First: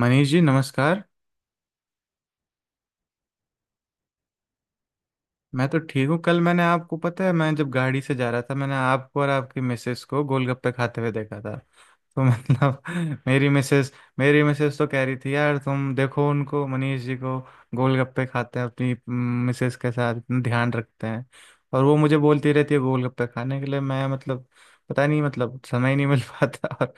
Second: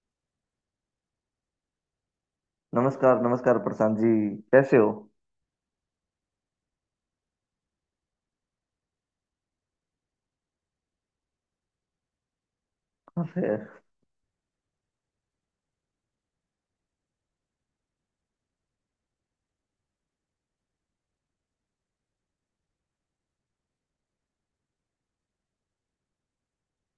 मनीष जी नमस्कार। नमस्कार, नमस्कार प्रशांत जी। कैसे हो? मैं तो ठीक हूँ। कल मैंने आपको पता है, मैं जब गाड़ी से जा रहा था, मैंने आपको और आपकी मिसेस को गोलगप्पे खाते हुए देखा था। तो मतलब मेरी अरे मिसेस मेरी मिसेस तो कह रही थी, यार तुम देखो उनको, मनीष जी को गोलगप्पे खाते हैं अपनी मिसेस के साथ, इतना ध्यान रखते हैं। और वो मुझे बोलती रहती है गोलगप्पे खाने के लिए। मैं मतलब पता नहीं, मतलब समय ही नहीं मिल पाता, और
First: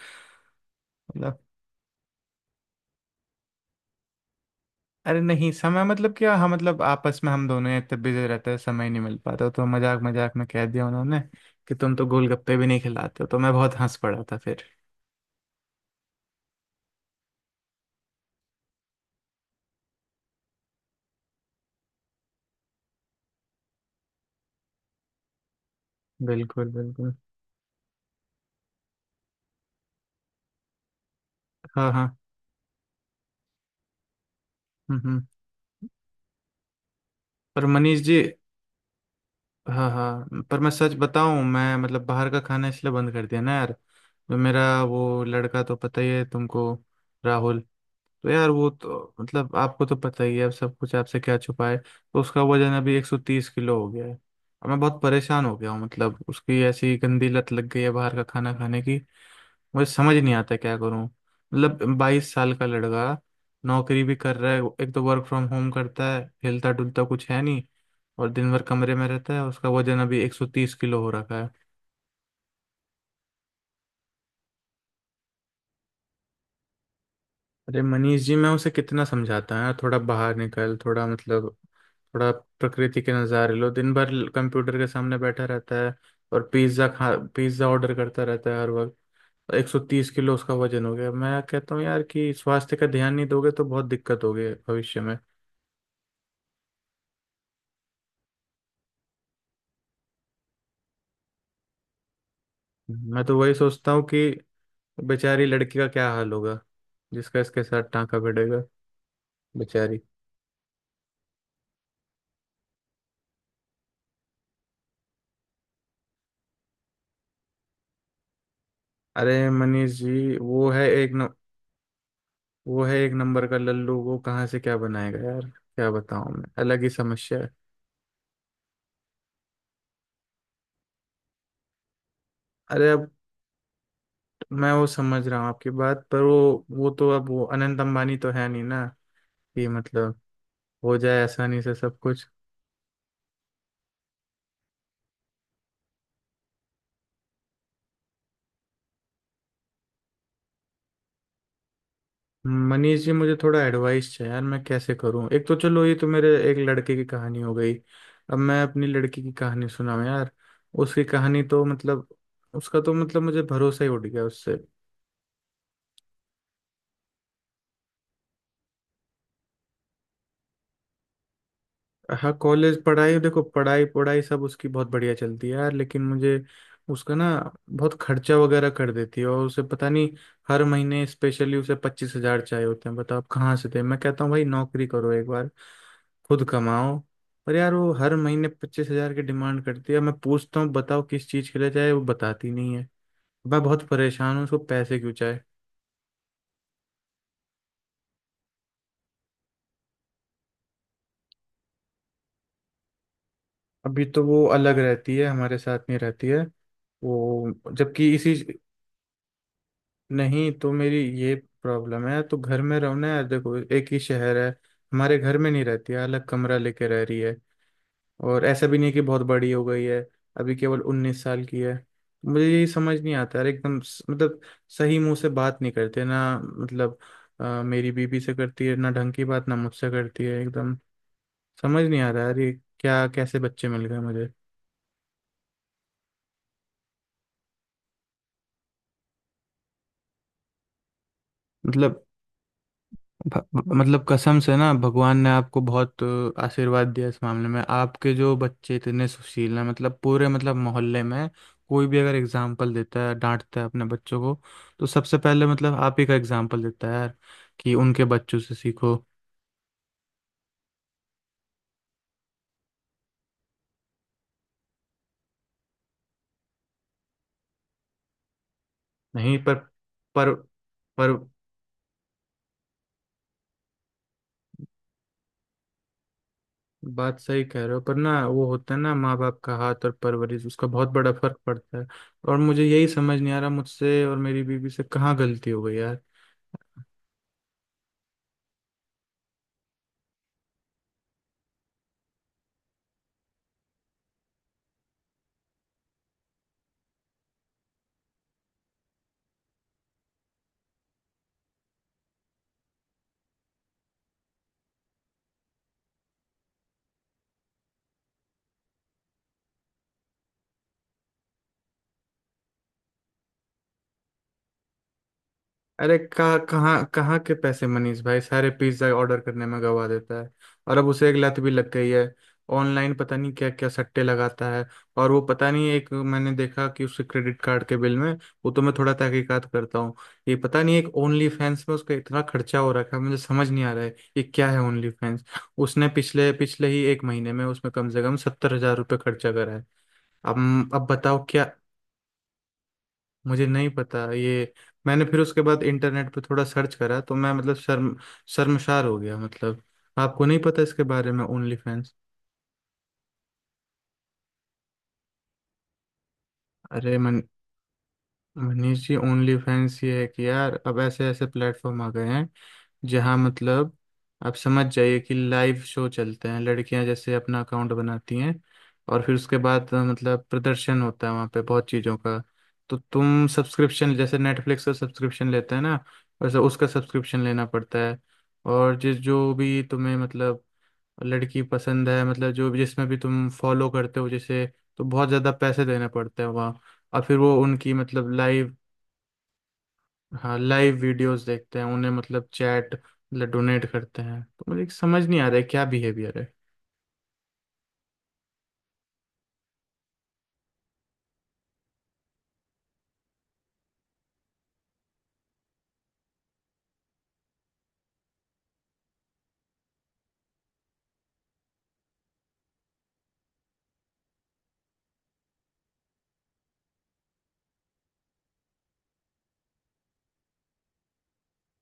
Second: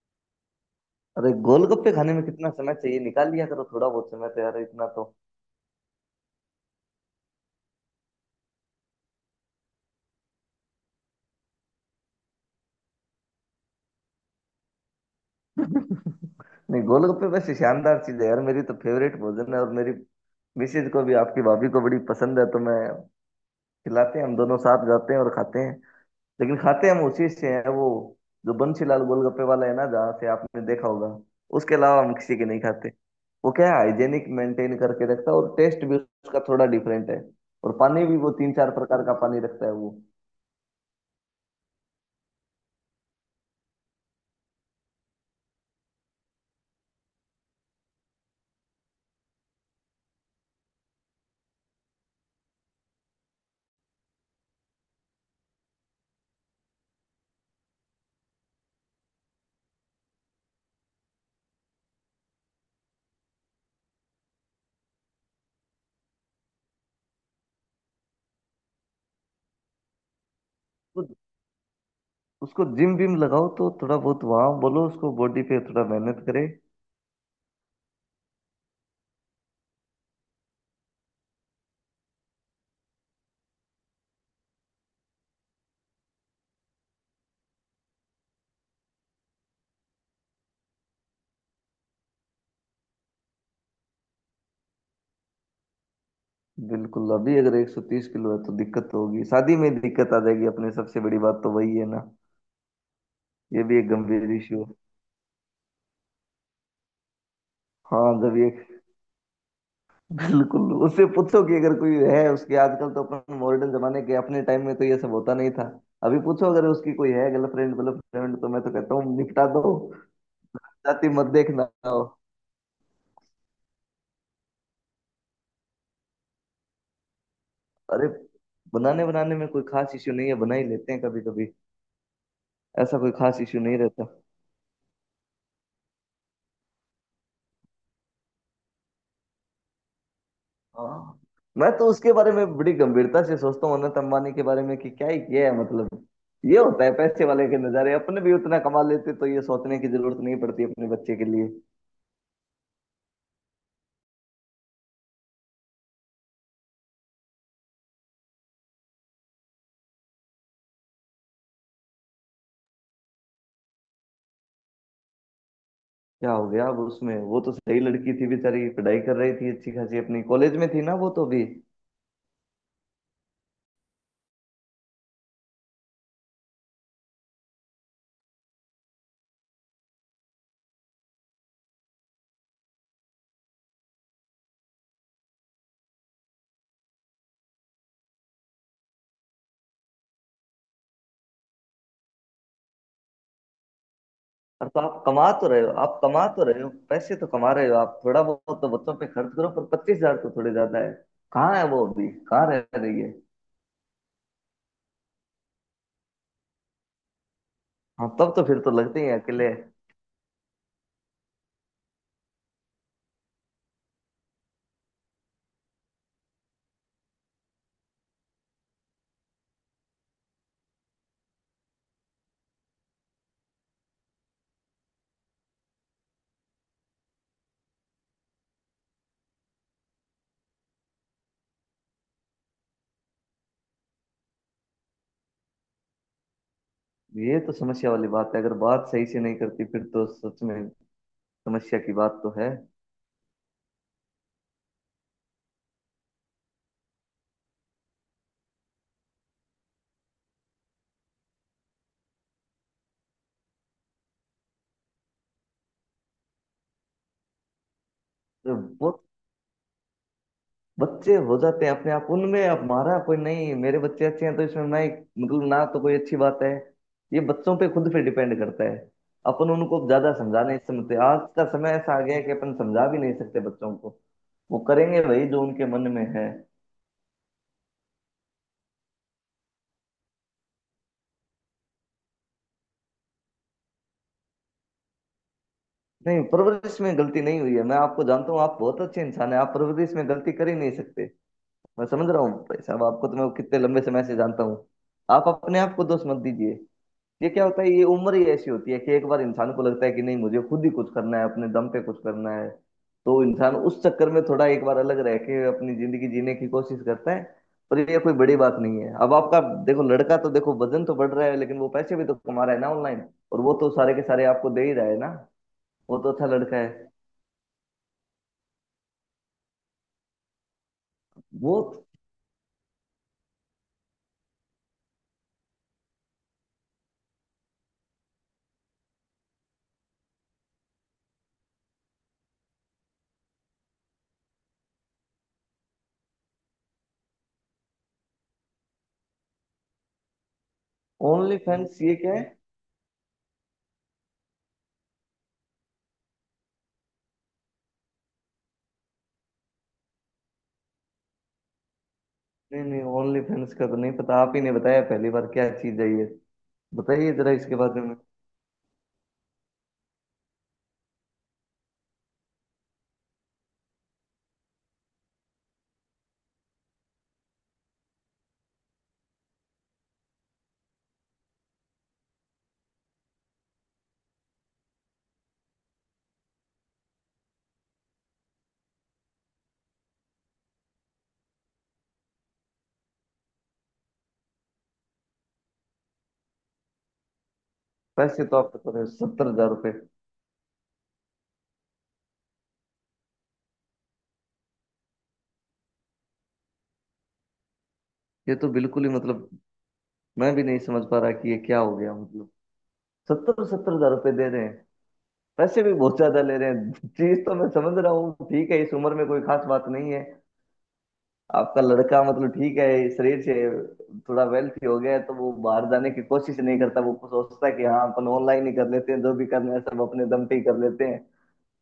अरे मतलब। गोलगप्पे खाने में कितना समय चाहिए? निकाल लिया करो थोड़ा बहुत समय तो, यार इतना तो। अरे नहीं, समय मतलब क्या? हाँ मतलब आपस में हम दोनों ही इतने बिजी रहते हैं, समय नहीं मिल पाता। तो मजाक मजाक में कह दिया उन्होंने कि तुम तो गोलगप्पे भी नहीं खिलाते हो। तो मैं बहुत हंस पड़ा था फिर। नहीं, गोलगप्पे वैसे शानदार चीज है यार, मेरी तो फेवरेट भोजन है। और मेरी मिसेज को भी, आपकी भाभी को बड़ी पसंद है, तो मैं खिलाते हैं, हम दोनों साथ जाते हैं और खाते हैं। लेकिन बिल्कुल खाते हम बिल्कुल। उसी से हैं, वो जो बंसीलाल गोलगप्पे वाला है ना, जहाँ से आपने देखा होगा। उसके हाँ अलावा हाँ। हम किसी के नहीं खाते। वो क्या है, हाइजेनिक मेंटेन हम्म करके हम्म। रखता है, और टेस्ट भी उसका थोड़ा डिफरेंट है। पर और मनीष पानी भी जी, वो तीन चार प्रकार का पानी रखता है हाँ वो। हाँ, पर मैं सच बताऊं, मैं मतलब बाहर का खाना इसलिए बंद कर दिया ना यार। जो मेरा वो लड़का तो पता ही है तुमको, राहुल। तो यार वो तो मतलब आपको तो पता ही है, अब सब कुछ आपसे क्या छुपा है, तो उसका वजन अभी 130 किलो हो गया है। अब मैं बहुत परेशान हो गया हूँ, मतलब उसकी ऐसी गंदी लत लग गई है बाहर का खाना खाने की। मुझे समझ नहीं आता क्या करूँ, मतलब 22 साल का लड़का, नौकरी भी कर रहा है। एक तो वर्क फ्रॉम होम करता है, हिलता डुलता कुछ है नहीं, और दिन भर कमरे में रहता है। उसका वजन अभी एक सौ तीस किलो तो हो रखा है। उसको जिम विम लगाओ तो थोड़ा बहुत, वहां बोलो उसको बॉडी पे थोड़ा मेहनत करे। अरे मनीष जी, मैं उसे कितना समझाता है, थोड़ा बाहर निकल, थोड़ा मतलब थोड़ा प्रकृति के नज़ारे लो। दिन भर कंप्यूटर के सामने बैठा रहता है और पिज्ज़ा खा, पिज्ज़ा ऑर्डर करता रहता है हर वक्त। 130 किलो उसका वजन हो गया, मैं कहता हूँ यार कि स्वास्थ्य का ध्यान नहीं दोगे तो बहुत दिक्कत होगी भविष्य में। बिल्कुल, अभी अगर 130 किलो है तो दिक्कत तो होगी। शादी में दिक्कत आ जाएगी अपने, सबसे बड़ी बात तो वही है ना। मैं तो वही ये भी एक सोचता हूँ कि गंभीर इश्यू है। बेचारी लड़की का क्या हाल होगा जिसका इसके साथ हाँ, टांका जब ये, भिड़ेगा, बेचारी। बिल्कुल उससे पूछो कि अगर कोई है उसके। आजकल तो अपन मॉडर्न जमाने के, अपने टाइम में तो ये सब होता नहीं था। अभी पूछो अगर उसकी कोई है गर्लफ्रेंड, गर्लफ्रेंड तो मैं तो कहता हूँ अरे निपटा दो। मनीष जी, वो है जाति एक मत न, देखना हो। वो है एक नंबर का लल्लू, वो कहाँ से क्या बनाएगा यार? क्या बताऊं, मैं अलग ही समस्या है। अरे, बनाने बनाने में कोई खास इश्यू नहीं है, बना ही लेते हैं कभी कभी। अरे ऐसा कोई अब खास इश्यू नहीं रहता। मैं वो समझ रहा हूँ आपकी बात, पर वो तो अब वो अनंत अंबानी तो है नहीं ना, कि मतलब हो हाँ, जाए आसानी मैं से तो सब उसके कुछ। बारे में बड़ी गंभीरता से सोचता हूँ, अनंत अंबानी के बारे में कि क्या ही किया है, ये होता है पैसे वाले के नजारे। अपने भी उतना कमा लेते तो ये सोचने की जरूरत नहीं पड़ती अपने बच्चे के लिए। मनीष जी, मुझे थोड़ा एडवाइस चाहिए यार, मैं कैसे करूँ? एक तो चलो, ये तो मेरे एक लड़के की कहानी हो गई, अब मैं अपनी लड़की की कहानी सुनाऊँ यार। उसकी कहानी तो मतलब, उसका तो मतलब मुझे भरोसा ही उठ गया उससे। क्या हो गया अब उसमें? वो तो सही लड़की थी बेचारी, पढ़ाई कर रही थी अच्छी खासी अपनी कॉलेज में थी ना, वो तो भी। हाँ, कॉलेज पढ़ाई, देखो पढ़ाई पढ़ाई सब उसकी बहुत बढ़िया चलती है यार, लेकिन मुझे उसका ना, बहुत खर्चा वगैरह कर देती है और उसे पता नहीं। हर महीने स्पेशली उसे 25,000 चाहिए होते हैं। बताओ आप कहाँ से दे? मैं कहता हूँ भाई नौकरी करो एक बार, खुद कमाओ। पर यार वो हर महीने 25,000 की डिमांड करती है। मैं पूछता हूँ बताओ किस चीज़ के लिए चाहिए, वो बताती नहीं है। मैं बहुत परेशान हूँ उसको और तो पैसे आप क्यों कमा चाहिए। तो रहे हो, आप कमा तो रहे हो, पैसे तो कमा रहे हो, आप थोड़ा बहुत तो बच्चों पे खर्च करो। पर पच्चीस हजार तो थोड़े ज्यादा है। कहाँ है वो अभी, कहाँ रह रही है? अभी तो वो अलग रहती है, हमारे साथ नहीं रहती है। वो हाँ, जबकि तब इसी, तो फिर तो लगते ही हैं अकेले। नहीं तो मेरी ये प्रॉब्लम है, तो घर में रहो ना यार, देखो एक ही शहर है। हमारे घर में नहीं रहती है, अलग कमरा लेके रह रही है। और ऐसा भी नहीं है कि बहुत बड़ी हो गई है, अभी केवल 19 साल की है। मुझे यही समझ नहीं आता यार, मतलब सही मुंह से बात नहीं करते ना, मतलब मेरी बीबी से करती है ना ढंग की बात, ना मुझसे करती है एकदम। समझ नहीं आ रहा यार ये क्या, कैसे बच्चे मिल गए मुझे। ये तो समस्या वाली बात है। अगर बात सही से नहीं करती फिर तो सच में समस्या की मतलब बात तो है। भ- मतलब कसम से ना, भगवान ने आपको बहुत आशीर्वाद दिया इस मामले में। आपके जो बच्चे इतने सुशील हैं, मतलब पूरे मतलब मोहल्ले में कोई भी अगर एग्जाम्पल देता है, डांटता है अपने बच्चों को, तो सबसे पहले मतलब आप ही का एग्जाम्पल देता है यार, कि उनके बच्चों से तो वो सीखो। बच्चे हो जाते हैं अपने आप, उनमें हमारा कोई नहीं। मेरे बच्चे अच्छे हैं तो इसमें ना एक, ना तो कोई अच्छी बात है। ये बच्चों पे खुद पे डिपेंड करता है। नहीं, अपन पर उनको ज्यादा पर समझा नहीं, समझते पर आज का समय ऐसा आ गया है कि अपन समझा भी नहीं सकते बच्चों को। वो करेंगे वही जो उनके मन में है। बात सही कह रहे हो, पर ना वो होता है ना माँ बाप का हाथ और परवरिश, उसका बहुत बड़ा फर्क पड़ता है। और मुझे यही समझ नहीं आ रहा, मुझसे और मेरी बीवी से कहाँ गलती हो गई यार। नहीं, परवरिश में गलती नहीं हुई है। मैं आपको जानता हूँ, आप बहुत अच्छे इंसान हैं, आप परवरिश में गलती कर ही नहीं सकते। मैं समझ रहा हूँ भाई साहब, आपको तो मैं कितने लंबे समय से जानता हूँ। आप अपने आप को दोष मत दीजिए। ये क्या होता है, ये उम्र ही ऐसी होती है कि एक बार इंसान को लगता है कि नहीं, मुझे खुद ही कुछ करना है, अपने दम पे कुछ करना है। तो इंसान उस चक्कर में थोड़ा एक बार अलग रह के अपनी जिंदगी जीने की कोशिश करता है। पर ये कोई बड़ी बात नहीं है। अब आपका देखो लड़का तो, देखो वजन तो बढ़ रहा है, लेकिन वो पैसे भी तो कमा रहा है ना ऑनलाइन, और वो तो सारे के सारे आपको दे ही रहा है ना। अरे वो तो अच्छा कहाँ लड़का कहाँ है। कहाँ के पैसे मनीष भाई, सारे पिज्ज़ा ऑर्डर करने में गवा देता है। और अब उसे एक लत भी वो लग गई है, ऑनलाइन पता नहीं क्या क्या सट्टे लगाता है। और वो पता नहीं, एक मैंने देखा कि उसके क्रेडिट कार्ड के बिल में, वो तो मैं थोड़ा तहकीकात करता हूँ, ये पता नहीं एक ओनली फैंस में उसका इतना खर्चा हो रखा है। मुझे समझ नहीं आ रहा है ये क्या है ओनली फैंस। उसने पिछले पिछले ही एक महीने में उसमें कम से कम 70,000 रुपये खर्चा करा है। अब बताओ ओनली क्या। फैंस ये क्या है? मुझे नहीं पता ये। मैंने फिर उसके बाद इंटरनेट पे थोड़ा सर्च करा, तो मैं मतलब शर्मशार हो गया मतलब। आपको नहीं पता इसके बारे में ओनली फैंस? नहीं नहीं, ओनली फैंस का तो नहीं पता, आप ही ने बताया पहली बार, क्या चीज है ये? अरे बताइए मन जरा इसके बारे में। अवनीश जी, ओनली फैंस ये है कि यार अब ऐसे ऐसे प्लेटफॉर्म आ गए हैं, जहां मतलब, आप समझ जाइए कि लाइव शो चलते हैं। लड़कियां जैसे अपना अकाउंट बनाती हैं, और फिर उसके बाद मतलब प्रदर्शन होता है वहां पे बहुत चीज़ों का। तो तुम सब्सक्रिप्शन, जैसे नेटफ्लिक्स का सब्सक्रिप्शन लेते हैं ना, वैसे उसका सब्सक्रिप्शन लेना पड़ता है। और जिस जो भी तुम्हें मतलब लड़की पसंद है, मतलब जो भी जिसमें भी तुम फॉलो करते हो जैसे, तो बहुत ज़्यादा पैसे देने पड़ते हैं वहाँ। और फिर वो उनकी मतलब पैसे तो लाइव, आपके तो सत्तर हजार रुपये! हाँ लाइव वीडियोस देखते हैं, उन्हें मतलब चैट मतलब डोनेट करते हैं। तो मुझे समझ नहीं आ रहा है क्या बिहेवियर है। ये तो बिल्कुल ही मैं भी नहीं समझ पा रहा कि ये क्या हो गया, सत्तर सत्तर हजार रुपये दे रहे हैं, पैसे भी बहुत ज्यादा ले रहे हैं। चीज तो मैं समझ रहा हूँ, ठीक है, इस उम्र में कोई खास बात नहीं है। आपका लड़का, ठीक है, शरीर से थोड़ा वेल्थी हो गया है, तो वो बाहर जाने की कोशिश नहीं करता, वो सोचता है कि हाँ अपन ऑनलाइन ही कर लेते हैं, जो भी करना है सब अपने दम पे ही कर लेते हैं।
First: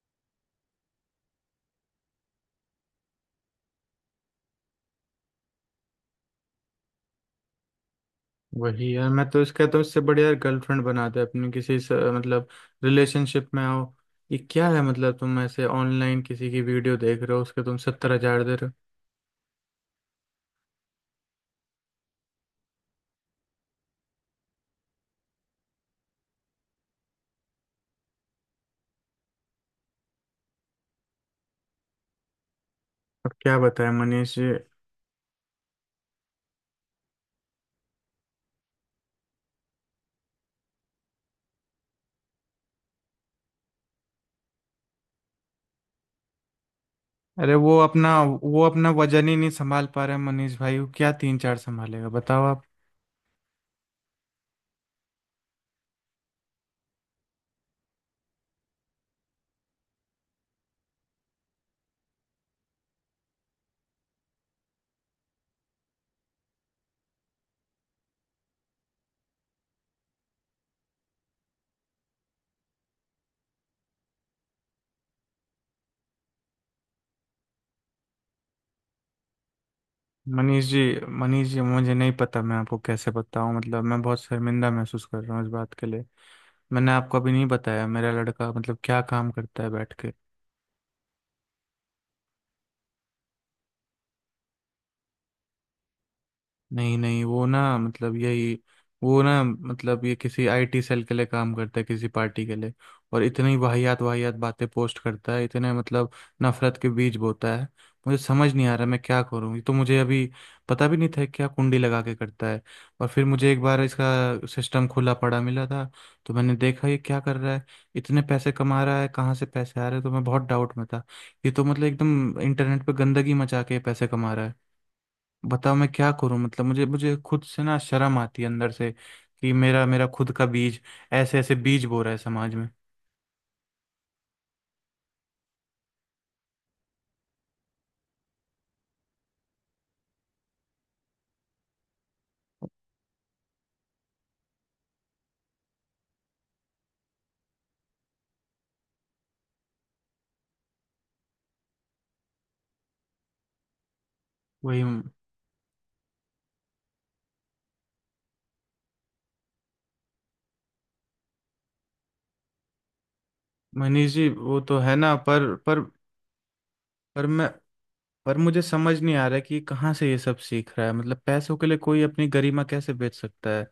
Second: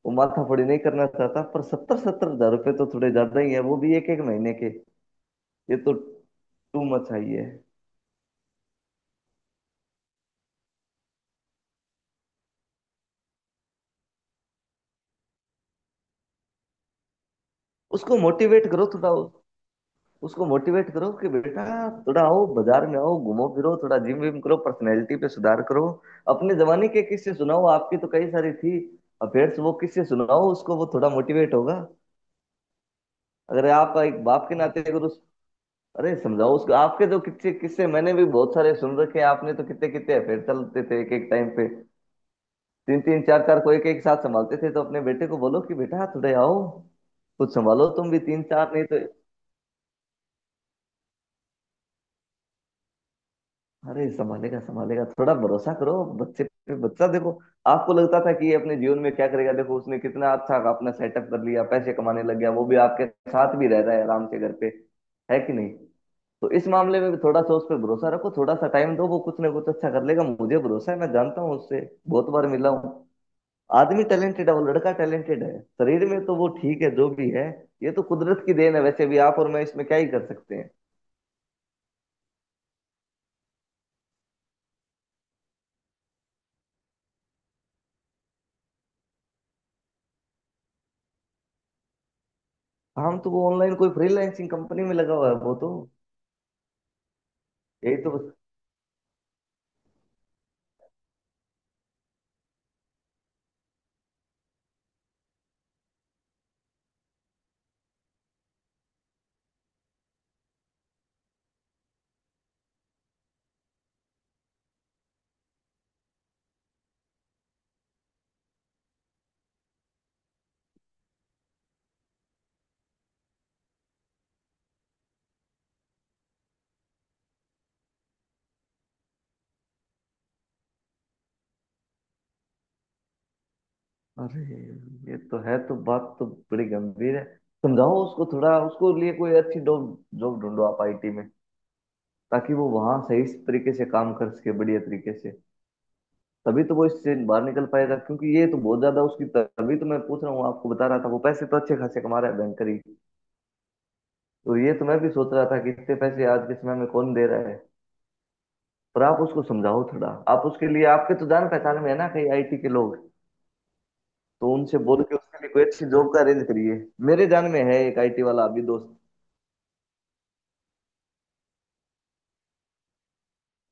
वो माथापड़ी नहीं करना चाहता। पर सत्तर सत्तर हजार रुपये तो थोड़े ज्यादा ही है, वो भी एक एक महीने के। ये तो टू मच है। वही यार, मैं तो इसका, तो इससे बढ़िया यार गर्लफ्रेंड बना दे अपनी किसी से, मतलब रिलेशनशिप में हो। ये क्या है मतलब, तुम ऐसे ऑनलाइन किसी की वीडियो देख रहे हो, उसके तुम सत्तर उसको हजार दे रहे मोटिवेट हो। करो थोड़ा, उसको मोटिवेट करो कि बेटा थोड़ा आओ बाजार में, आओ घूमो फिरो, थोड़ा जिम विम करो, पर्सनैलिटी पे सुधार करो। अपने जमाने के किस्से सुनाओ, आपकी तो कई सारी थी अफेयर्स, वो किससे सुनाओ उसको, वो थोड़ा मोटिवेट होगा। अब क्या अगर बताएं आप एक मनीष बाप जी। के नाते अगर उस, अरे समझाओ उसको आपके जो किस्से किस्से, मैंने भी बहुत सारे सुन रखे हैं। आपने तो कितने कितने अफेयर चलते थे एक एक टाइम पे, तीन तीन चार चार को एक एक साथ संभालते थे। तो अपने बेटे को बोलो कि बेटा थोड़े आओ, कुछ अरे वो संभालो तुम अपना भी, तीन वो चार नहीं अपना तो। वजन ही नहीं संभाल पा रहे हैं मनीष भाई, वो क्या तीन चार संभालेगा बताओ आप। अरे, संभालेगा संभालेगा, थोड़ा भरोसा करो बच्चे पे। बच्चा देखो, आपको लगता था कि ये अपने जीवन में क्या करेगा, देखो उसने कितना अच्छा अपना सेटअप कर लिया, पैसे कमाने लग गया, वो भी आपके साथ भी रह रहा है आराम से घर पे, है कि नहीं? तो इस मामले में भी थोड़ा सा उस पर भरोसा रखो, थोड़ा सा टाइम दो, वो कुछ ना कुछ अच्छा कर लेगा, मुझे भरोसा है। मैं जानता हूँ उससे बहुत बार मिला हूँ, आदमी टैलेंटेड है, वो लड़का टैलेंटेड है। शरीर में तो वो ठीक है जो भी है, ये तो कुदरत की देन है, वैसे भी आप और मैं इसमें क्या ही कर सकते मनीष हैं। जी मनीष जी, मुझे नहीं पता मैं आपको कैसे बताऊं मतलब, मैं बहुत शर्मिंदा महसूस कर रहा हूँ इस बात के लिए। मैंने आपको अभी नहीं बताया मेरा लड़का मतलब क्या काम करता है बैठ के। हम तो वो ऑनलाइन कोई फ्रीलांसिंग कंपनी में लगा हुआ है वो तो, नहीं नहीं, वो ना यही तो। मतलब यही, वो ना मतलब ये किसी आईटी सेल के लिए काम करता है, किसी पार्टी के लिए। और इतनी वाहियात वाहियात बातें पोस्ट करता है, इतने मतलब नफरत के बीज बोता है। मुझे समझ नहीं आ रहा मैं क्या करूं, ये तो मुझे अभी पता भी नहीं था क्या कुंडी लगा के करता है। और फिर मुझे एक बार इसका सिस्टम खुला पड़ा मिला था, तो मैंने देखा ये क्या कर रहा है, इतने पैसे कमा रहा है, कहाँ से पैसे आ रहे हैं, तो मैं बहुत डाउट में था। ये तो मतलब एकदम इंटरनेट पे गंदगी मचा के पैसे कमा रहा है। बताओ मैं क्या करूं मतलब, मुझे मुझे खुद से ना शर्म आती है अंदर से, कि मेरा मेरा खुद का बीज ऐसे ऐसे बीज बो रहा है समाज में। अरे ये तो है, तो बात तो बड़ी गंभीर है। समझाओ उसको थोड़ा, उसको लिए कोई अच्छी जॉब जॉब ढूंढो आप आईटी में, ताकि वो वहां सही तरीके से काम कर सके, बढ़िया तरीके से। तभी तो वो इससे बाहर निकल पाएगा, क्योंकि ये तो बहुत ज्यादा उसकी, तभी तो मैं पूछ रहा हूँ, आपको बता रहा था, वो पैसे तो अच्छे खासे कमा रहा है बैंकर ही, तो ये वही। तो मैं भी सोच रहा था कि इतने पैसे आज के समय में कौन दे रहा है। पर आप उसको समझाओ थोड़ा, आप उसके लिए, आपके तो जान पहचान में है ना कई आईटी के लोग, मनीष जी तो वो उनसे तो है बोल के ना, उसके लिए पर कोई पर अच्छी जॉब का अरेंज करिए। मेरे पर मैं जान में है एक आईटी पर वाला अभी मुझे दोस्त। समझ नहीं आ रहा है कि कहाँ से ये सब सीख रहा है। मतलब पैसों के लिए कोई अपनी गरिमा कैसे बेच सकता है?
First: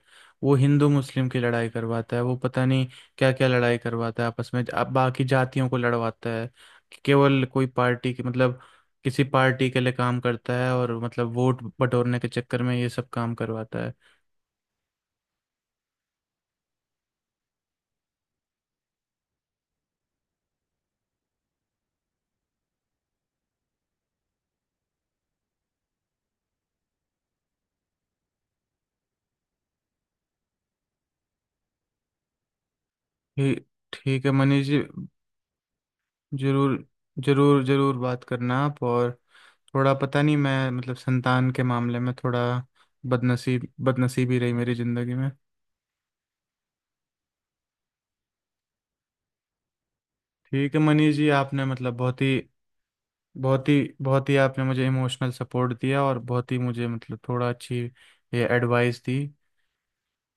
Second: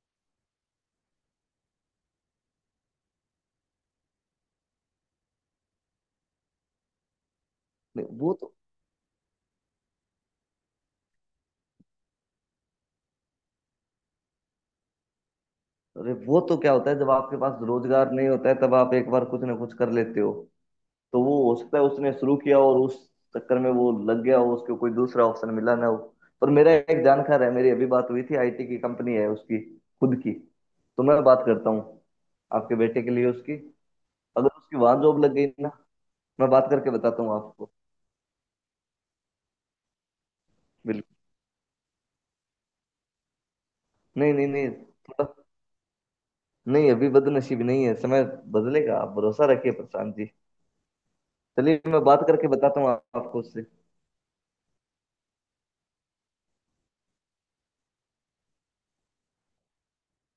वो हिंदू मुस्लिम की लड़ाई करवाता है, वो पता नहीं क्या क्या लड़ाई करवाता है आपस में, अब बाकी जातियों को लड़वाता है। कि केवल कोई नहीं, पार्टी की वो तो, मतलब, किसी पार्टी के लिए काम करता है, और मतलब वोट बटोरने के चक्कर में ये सब काम करवाता है। अरे वो तो क्या होता है जब आपके पास रोजगार नहीं होता है, तब आप एक बार कुछ ना कुछ कर लेते हो। तो वो हो सकता है उसने शुरू किया और उस चक्कर में वो लग गया हो, उसको कोई दूसरा ऑप्शन मिला ना हो। पर मेरा एक जानकार है, मेरी अभी बात हुई थी, आईटी की कंपनी है उसकी खुद की, तो मैं बात करता हूँ आपके बेटे के लिए उसकी। ठी- ठीक है अगर मनीष उसकी जी। वहां जॉब लग गई ना, मैं बात जरूर करके बताता हूँ जरूर आपको। जरूर बात करना आप। और थोड़ा पता नहीं, मैं मतलब बिल्कुल, संतान के मामले में थोड़ा नहीं बदनसीबी नहीं रही नहीं, मेरी ज़िंदगी थोड़ा, में। नहीं अभी बदनसीब नहीं है, समय बदलेगा, आप भरोसा रखिए प्रशांत जी। ठीक है मनीष जी, आपने चलिए मतलब मैं बहुत बात ही करके बताता हूँ आपको उससे। बहुत ही बहुत ही आपने मुझे इमोशनल सपोर्ट दिया, और बहुत ही मुझे मतलब थोड़ा अच्छी ये एडवाइस दी।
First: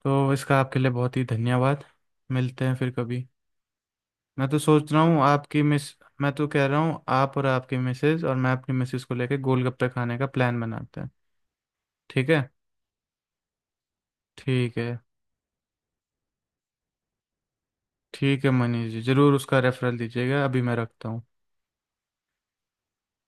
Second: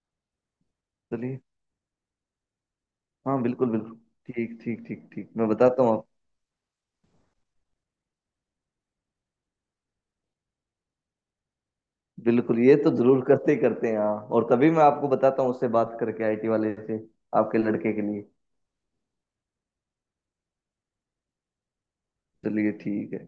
तो इसका आपके लिए बहुत ही चलिए, धन्यवाद। मिलते हैं फिर कभी। हाँ बिल्कुल बिल्कुल। मैं ठीक तो ठीक सोच रहा ठीक हूँ ठीक, मैं आपकी बताता मिस हूँ आप। मैं तो कह रहा हूँ आप और आपकी मिसेज और मैं अपनी मिसेज को लेकर गोलगप्पे खाने का प्लान बनाते हैं, ठीक है? बिल्कुल, ये तो जरूर करते ही करते हैं हाँ। और तभी ठीक मैं है। आपको बताता हूँ उससे बात करके आईटी वाले से आपके लड़के के लिए। ठीक है मनीष जी, ज़रूर उसका रेफरल दीजिएगा। अभी मैं रखता हूँ। चलिए ठीक है।